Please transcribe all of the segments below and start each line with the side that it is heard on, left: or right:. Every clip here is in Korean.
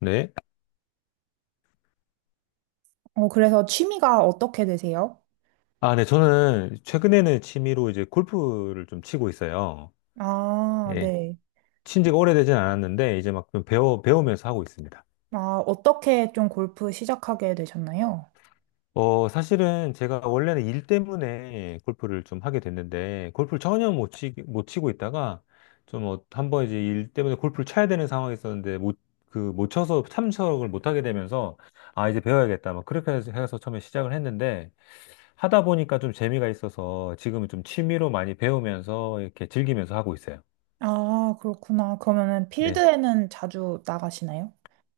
left: 네.
right: 그래서 취미가 어떻게 되세요?
left: 아, 네. 저는 최근에는 취미로 이제 골프를 좀 치고 있어요.
right: 아,
left: 예.
right: 네.
left: 친 지가 오래되진 않았는데, 이제 막좀 배우면서 하고 있습니다.
right: 아, 어떻게 좀 골프 시작하게 되셨나요?
left: 사실은 제가 원래는 일 때문에 골프를 좀 하게 됐는데, 골프를 전혀 못 치고 있다가, 좀 한번 이제 일 때문에 골프를 쳐야 되는 상황이 있었는데, 못, 못 쳐서 참석을 못 하게 되면서, 아, 이제 배워야겠다. 막 그렇게 해서 처음에 시작을 했는데, 하다 보니까 좀 재미가 있어서 지금은 좀 취미로 많이 배우면서 이렇게 즐기면서 하고 있어요.
right: 아, 그렇구나. 그러면은
left: 네.
right: 필드에는 자주 나가시나요?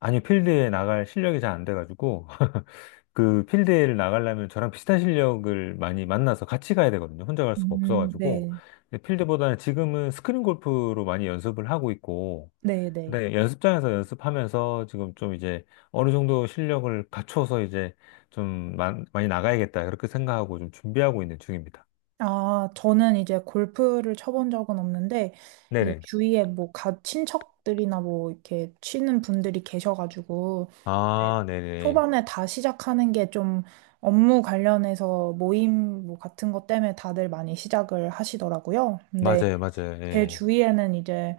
left: 아니, 필드에 나갈 실력이 잘 안 돼가지고, 그 필드에 나가려면 저랑 비슷한 실력을 많이 만나서 같이 가야 되거든요. 혼자 갈 수가 없어가지고.
right: 네.
left: 근데 필드보다는 지금은 스크린 골프로 많이 연습을 하고 있고,
right: 네, 네.
left: 그다음에 연습장에서 연습하면서 지금 좀 이제 어느 정도 실력을 갖춰서 이제 좀 많이 나가야겠다. 그렇게 생각하고 좀 준비하고 있는 중입니다.
right: 아, 저는 이제 골프를 쳐본 적은 없는데, 이제
left: 네네.
right: 주위에 뭐, 친척들이나 뭐, 이렇게 치는 분들이 계셔가지고, 네.
left: 아, 네네.
right: 초반에 다 시작하는 게 좀 업무 관련해서 모임 뭐 같은 것 때문에 다들 많이 시작을 하시더라고요. 근데
left: 맞아요, 맞아요.
right: 제
left: 예.
right: 주위에는 이제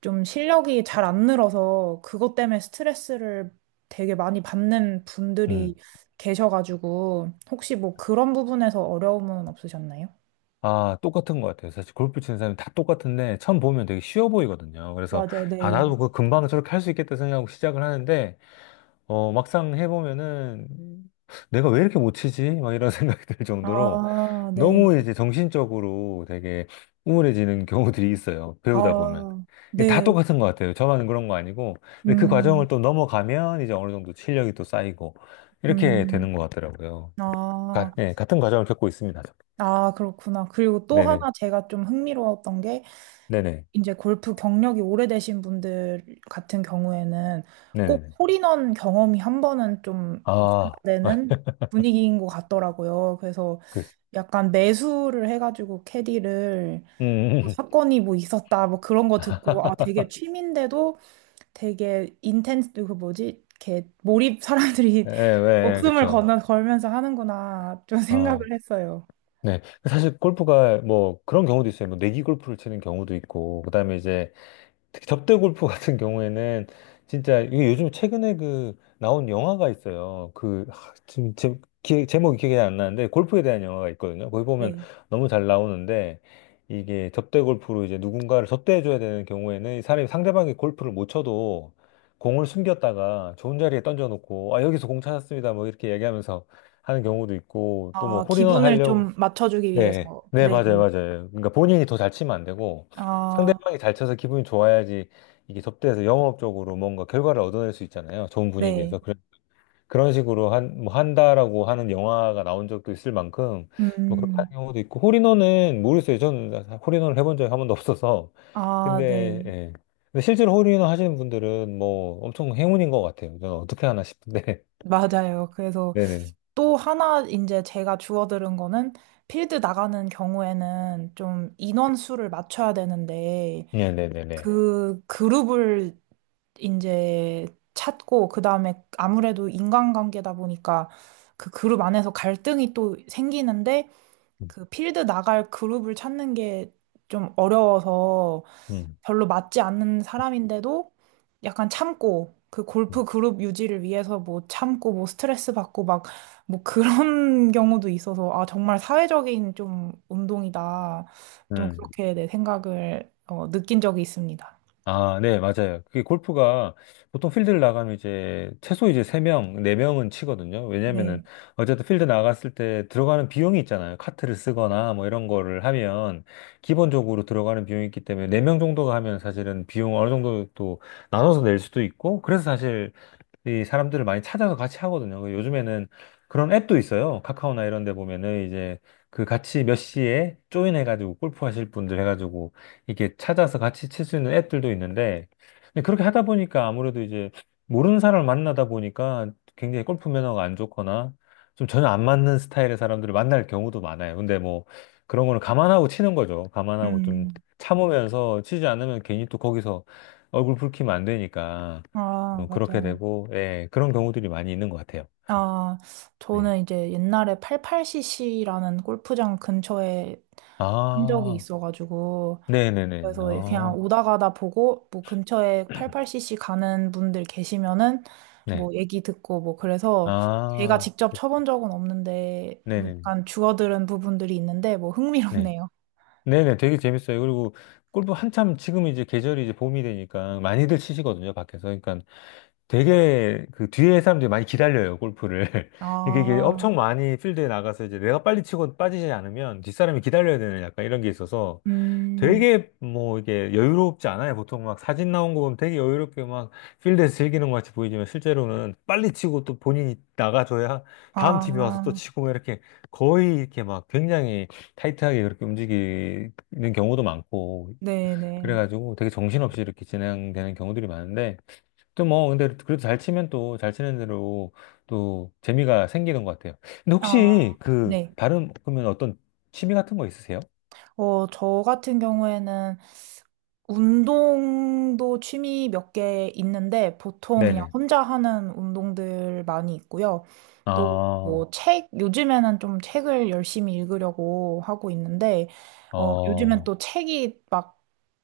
right: 좀 실력이 잘 안 늘어서 그것 때문에 스트레스를 되게 많이 받는
left: 음.
right: 분들이 계셔가지고 혹시 뭐 그런 부분에서 어려움은 없으셨나요?
left: 아, 똑같은 것 같아요. 사실 골프 치는 사람이 다 똑같은데 처음 보면 되게 쉬워 보이거든요. 그래서
right: 맞아요,
left: 아,
right: 네.
left: 나도 그 금방 저렇게 할 수 있겠다 생각하고 시작을 하는데 막상 해보면은 내가 왜 이렇게 못 치지? 막 이런 생각이 들 정도로
right: 아, 네.
left: 너무
right: 네.
left: 이제 정신적으로 되게 우울해지는 경우들이 있어요. 배우다 보면.
right: 아,
left: 이게 다
right: 네.
left: 똑같은 것 같아요. 저만 그런 거 아니고. 근데 그
right: 음,
left: 과정을 또 넘어가면 이제 어느 정도 실력이 또 쌓이고 이렇게
right: 음.
left: 되는 것 같더라고요.
right: 아.
left: 예, 같은 과정을 겪고 있습니다.
right: 아, 그렇구나. 그리고 또
left: 네네.
right: 하나 제가 좀 흥미로웠던 게,
left: 네네.
right: 이제 골프 경력이 오래되신 분들 같은 경우에는 꼭
left: 네네네.
right: 홀인원 경험이 한 번은 좀 있어야
left: 아, 아,
right: 되는 분위기인 것 같더라고요. 그래서
left: 그,
right: 약간 매수를 해가지고 캐디를 뭐
left: 음.
right: 사건이 뭐 있었다, 뭐 그런 거 듣고, 아, 되게 취미인데도 되게 인텐스, 그 뭐지? 이렇게 몰입 사람들이
left: 예, 예, 예, 예,
right: 목숨을
left: 그쵸.
right: 건 걸면서 하는구나, 좀 생각을
left: 아,
right: 했어요.
left: 네. 사실 골프가 뭐 그런 경우도 있어요. 뭐 내기 골프를 치는 경우도 있고, 그 다음에 이제 특히 접대 골프 같은 경우에는 진짜 이게 요즘 최근에 그 나온 영화가 있어요. 그 지금 제, 기 제목이 기억이 안 나는데 골프에 대한 영화가 있거든요. 거기 보면
right: 네.
left: 너무 잘 나오는데 이게 접대 골프로 이제 누군가를 접대해 줘야 되는 경우에는 이 사람이 상대방이 골프를 못 쳐도 공을 숨겼다가 좋은 자리에 던져놓고 아 여기서 공 찾았습니다 뭐 이렇게 얘기하면서 하는 경우도 있고 또 뭐
right: 아,
left: 홀인원
right: 기분을
left: 하려고
right: 좀 맞춰주기
left: 네,
right: 위해서.
left: 네,
right: 네.
left: 맞아요, 맞아요. 그러니까 본인이 더 잘 치면 안 되고
right: 아,
left: 상대방이 잘 쳐서 기분이 좋아야지 이게 접대해서 영업적으로 뭔가 결과를 얻어낼 수 있잖아요. 좋은
right: 네.
left: 분위기에서. 그런 식으로 뭐 한다라고 하는 영화가 나온 적도 있을 만큼 뭐 그렇게 하는
right: 음.
left: 경우도 있고 홀인원은 모르겠어요. 저는 홀인원을 해본 적이 한 번도 없어서.
right: 아,
left: 근데,
right: 네.
left: 예. 근데 실제로 홀인원 하시는 분들은 뭐 엄청 행운인 것 같아요. 저는 어떻게 하나 싶은데.
right: 맞아요. 그래서
left: 네네.
right: 또 하나 이제 제가 주워들은 거는 필드 나가는 경우에는 좀 인원수를 맞춰야 되는데
left: 네네네네.
right: 그 그룹을 이제 찾고 그다음에 아무래도 인간관계다 보니까 그 그룹 안에서 갈등이 또 생기는데
left: 음.
right: 그 필드 나갈 그룹을 찾는 게 좀 어려워서
left: 음.
right: 별로 맞지 않는 사람인데도 약간 참고 그
left: 음.
right: 골프 그룹 유지를 위해서 뭐 참고 뭐 스트레스 받고 막 뭐 그런 경우도 있어서 아 정말 사회적인 좀 운동이다 좀
left: 음.
right: 그렇게 내 생각을 느낀 적이 있습니다.
left: 아, 네, 맞아요. 그게 골프가 보통 필드를 나가면 이제 최소 이제 세명네명은 치거든요. 왜냐면은
right: 네.
left: 어쨌든 필드 나갔을 때 들어가는 비용이 있잖아요. 카트를 쓰거나 뭐 이런 거를 하면 기본적으로 들어가는 비용이 있기 때문에 네 명 정도가 하면 사실은 비용 어느 정도 또 나눠서 낼 수도 있고 그래서 사실 이 사람들을 많이 찾아서 같이 하거든요. 그 요즘에는 그런 앱도 있어요. 카카오나 이런 데 보면은 이제 그 같이 몇 시에 조인해가지고 골프 하실 분들 해가지고 이렇게 찾아서 같이 칠 수 있는 앱들도 있는데 근데 그렇게 하다 보니까 아무래도 이제 모르는 사람을 만나다 보니까 굉장히 골프 매너가 안 좋거나 좀 전혀 안 맞는 스타일의 사람들을 만날 경우도 많아요. 근데 뭐 그런 거는 감안하고 치는 거죠. 감안하고 좀
right: 음.
left: 참으면서 치지 않으면 괜히 또 거기서 얼굴 붉히면 안 되니까.
right: 아,
left: 그렇게
right: 맞아요.
left: 되고, 예, 그런 경우들이 많이 있는 것 같아요.
right: 아,
left: 네.
right: 저는 이제 옛날에 88cc라는 골프장 근처에 한 적이
left: 아,
right: 있어가지고,
left: 네네네.
right: 그래서 예, 그냥
left: 아,
right: 오다 가다 보고, 뭐 근처에 88cc 가는 분들 계시면은,
left: 네.
right: 뭐 얘기 듣고, 뭐 그래서 제가
left: 아,
right: 직접 쳐본 적은 없는데, 뭐
left: 네네네.
right: 약간 주워들은 부분들이 있는데, 뭐
left: 네.
right: 흥미롭네요.
left: 네네. 되게 재밌어요. 그리고 골프 한참 지금 이제 계절이 이제 봄이 되니까 많이들 치시거든요, 밖에서. 그러니까 되게 그 뒤에 사람들이 많이 기다려요, 골프를. 이게
right: 아,
left: 엄청 많이 필드에 나가서 이제 내가 빨리 치고 빠지지 않으면 뒷사람이 기다려야 되는 약간 이런 게 있어서
right: 음,
left: 되게 뭐 이게 여유롭지 않아요. 보통 막 사진 나온 거 보면 되게 여유롭게 막 필드에서 즐기는 것 같이 보이지만 실제로는 빨리 치고 또 본인이 나가줘야 다음 팀이 와서 또
right: 아,
left: 치고 막 이렇게 거의 이렇게 막 굉장히 타이트하게 그렇게 움직이는 경우도 많고
right: 네네.
left: 그래가지고 되게 정신없이 이렇게 진행되는 경우들이 많은데 또 뭐 근데 그래도 잘 치면 또 잘 치는 대로 또 재미가 생기는 것 같아요. 근데
right: 아,
left: 혹시 그
right: 네.
left: 다른 그러면 어떤 취미 같은 거 있으세요?
right: 저 같은 경우에는 운동도 취미 몇 개 있는데 보통 그냥
left: 네네.
right: 혼자 하는 운동들 많이 있고요. 또 뭐
left: 아.
right: 요즘에는 좀 책을 열심히 읽으려고 하고 있는데, 요즘엔
left: 어,
right: 또 책이 막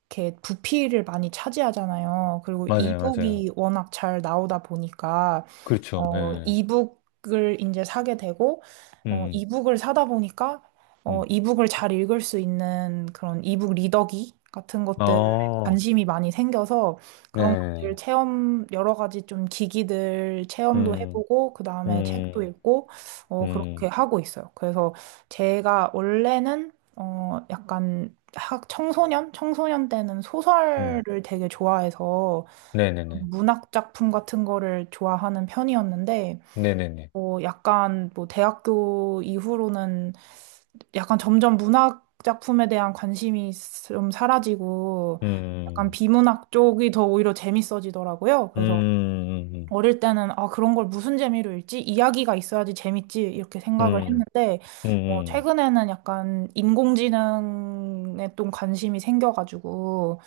right: 이렇게 부피를 많이 차지하잖아요. 그리고
left: 맞아요, 맞아요.
right: 이북이 워낙 잘 나오다 보니까
left: 그렇죠. 예.
right: 이북을 이제 사게 되고,
left: 음,
right: 이북을 사다 보니까,
left: 음.
right: 이북을 잘 읽을 수 있는 그런 이북 리더기 같은 것들에
left: 어,
right: 관심이 많이 생겨서 그런 것들
left: 네.
right: 체험, 여러 가지 좀 기기들 체험도
left: 음,
right: 해보고, 그 다음에 책도
left: 음,
right: 읽고, 그렇게
left: 음,
right: 하고 있어요. 그래서 제가 원래는, 약간 청소년? 청소년 때는 소설을
left: 음.
right: 되게 좋아해서,
left: 네네 네.
right: 문학 작품 같은 거를 좋아하는 편이었는데,
left: 네 네 네.
right: 약간 뭐 대학교 이후로는 약간 점점 문학 작품에 대한 관심이 좀 사라지고, 약간
left: 음,
right: 비문학 쪽이 더 오히려 재밌어지더라고요.
left: 음,
right: 그래서
left: 음, 음,
right: 어릴 때는 아, 그런 걸 무슨 재미로 읽지? 이야기가 있어야지 재밌지. 이렇게 생각을
left: 음,
right: 했는데,
left: 음. 음.
right: 최근에는 약간 인공지능에 좀 관심이 생겨가지고,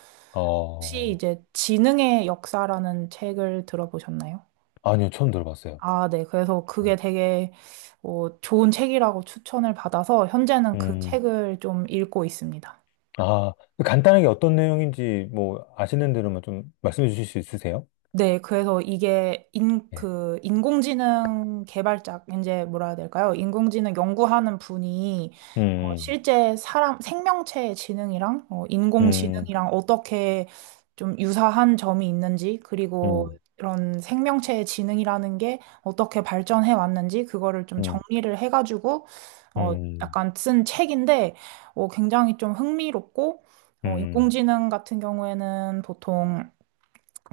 right: 혹시
left: 어,
right: 이제 지능의 역사라는 책을 들어보셨나요?
left: 아니요, 처음 들어봤어요.
right: 아, 네. 그래서 그게 되게 좋은 책이라고 추천을 받아서 현재는 그
left: 음,
right: 책을 좀 읽고 있습니다.
left: 아, 간단하게 어떤 내용인지 뭐 아시는 대로만 좀 말씀해 주실 수 있으세요?
right: 네, 그래서 이게
left: 예.
right: 인공지능 개발자, 이제 뭐라 해야 될까요? 인공지능 연구하는 분이
left: 음,
right: 실제 사람, 생명체의 지능이랑
left: 음,
right: 인공지능이랑 어떻게 좀 유사한 점이 있는지, 그리고
left: 음,
right: 이런 생명체의 지능이라는 게 어떻게 발전해 왔는지, 그거를 좀
left: 음,
right: 정리를 해가지고, 어,
left: 음,
right: 약간 쓴 책인데, 굉장히 좀 흥미롭고,
left: 음, 음.
right: 인공지능 같은 경우에는 보통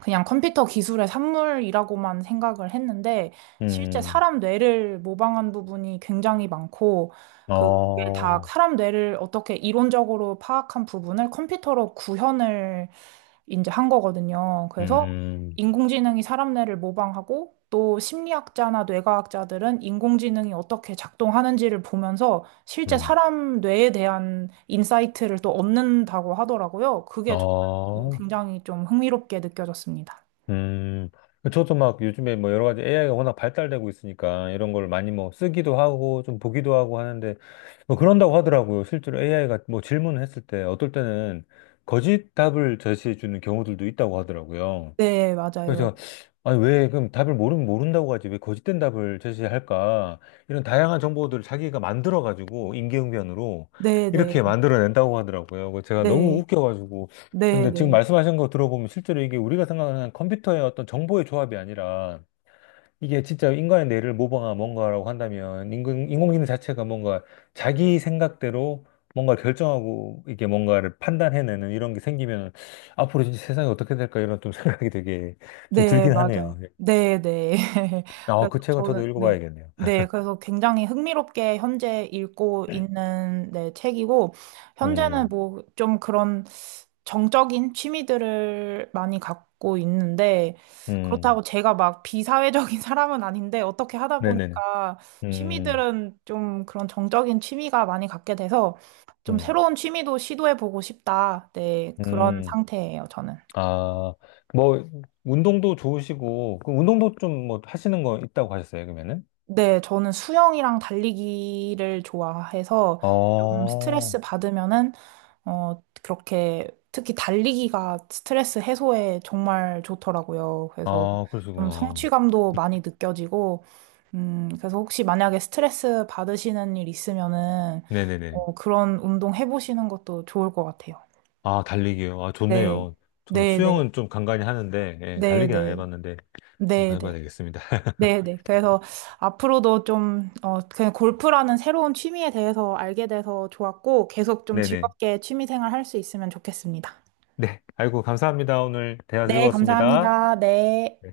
right: 그냥 컴퓨터 기술의 산물이라고만 생각을 했는데 실제
left: 음.
right: 사람 뇌를 모방한 부분이 굉장히 많고 그게 다
left: 어,
right: 사람 뇌를 어떻게 이론적으로 파악한 부분을 컴퓨터로 구현을 이제 한 거거든요. 그래서
left: 음,
right: 인공지능이 사람 뇌를 모방하고 또 심리학자나 뇌과학자들은 인공지능이 어떻게 작동하는지를 보면서 실제
left: 음,
right: 사람 뇌에 대한 인사이트를 또 얻는다고 하더라고요. 그게
left: 어,
right: 굉장히 좀 흥미롭게 느껴졌습니다.
left: 음. 저도 막 요즘에 뭐 여러 가지 AI가 워낙 발달되고 있으니까 이런 걸 많이 뭐 쓰기도 하고 좀 보기도 하고 하는데 뭐 그런다고 하더라고요. 실제로 AI가 뭐 질문을 했을 때 어떨 때는 거짓 답을 제시해 주는 경우들도 있다고 하더라고요.
right: 네, 맞아요.
left: 그래서 제가 아니 왜 그럼 답을 모르면 모른다고 하지 왜 거짓된 답을 제시할까 이런 다양한 정보들을 자기가 만들어 가지고 임기응변으로
right: 네, 네,
left: 이렇게 만들어낸다고 하더라고요. 그래서 제가 너무
right: 네,
left: 웃겨가지고
right: 네,
left: 근데 지금
right: 네.
left: 말씀하신 거 들어보면 실제로 이게 우리가 생각하는 컴퓨터의 어떤 정보의 조합이 아니라 이게 진짜 인간의 뇌를 모방한 뭔가라고 한다면 인공지능 자체가 뭔가 자기 생각대로 뭔가 결정하고 이게 뭔가를 판단해내는 이런 게 생기면 앞으로 진짜 세상이 어떻게 될까 이런 좀 생각이 되게 좀
right: 네,
left: 들긴
right: 맞아요.
left: 하네요.
right: 네, 네.
left: 아,
right: 그래서
left: 그 책은 저도
right: 저는, 네.
left: 읽어봐야겠네요.
right: 네, 그래서 굉장히 흥미롭게 현재 읽고 있는 네, 책이고, 현재는
left: 음,
right: 뭐 좀 그런 정적인 취미들을 많이 갖고 있는데,
left: 음,
right: 그렇다고 제가 막 비사회적인 사람은 아닌데, 어떻게 하다
left: 네네네.
right: 보니까
left: 음,
right: 취미들은 좀 그런 정적인 취미가 많이 갖게 돼서, 좀
left: 음,
right: 새로운 취미도 시도해보고 싶다. 네, 그런
left: 음.
right: 상태예요, 저는.
left: 아, 뭐, 운동도 좋으시고, 그 운동도 좀 뭐 하시는 거 있다고 하셨어요, 그러면은?
right: 네, 저는 수영이랑 달리기를 좋아해서
left: 아,
right: 좀 스트레스 받으면은, 그렇게 특히 달리기가 스트레스 해소에 정말 좋더라고요. 그래서
left: 아,
right: 좀
left: 그러시구나.
right: 성취감도 많이 느껴지고, 그래서 혹시 만약에 스트레스 받으시는 일 있으면은,
left: 네네네.
right: 그런 운동 해보시는 것도 좋을 것 같아요.
left: 아, 달리기요. 아,
right: 네,
left: 좋네요. 저는
right: 네, 네,
left: 수영은 좀 간간히 하는데, 예,
right: 네,
left: 달리기는 안
right: 네,
left: 해봤는데,
right: 네,
left: 한번 해봐야
right: 네.
left: 되겠습니다.
right: 네네. 그래서 앞으로도 좀, 그냥 골프라는 새로운 취미에 대해서 알게 돼서 좋았고, 계속 좀
left: 네네.
right: 즐겁게 취미 생활 할 수 있으면 좋겠습니다.
left: 네. 아이고, 감사합니다. 오늘 대화
right: 네,
left: 즐거웠습니다.
right: 감사합니다. 네.
left: 네.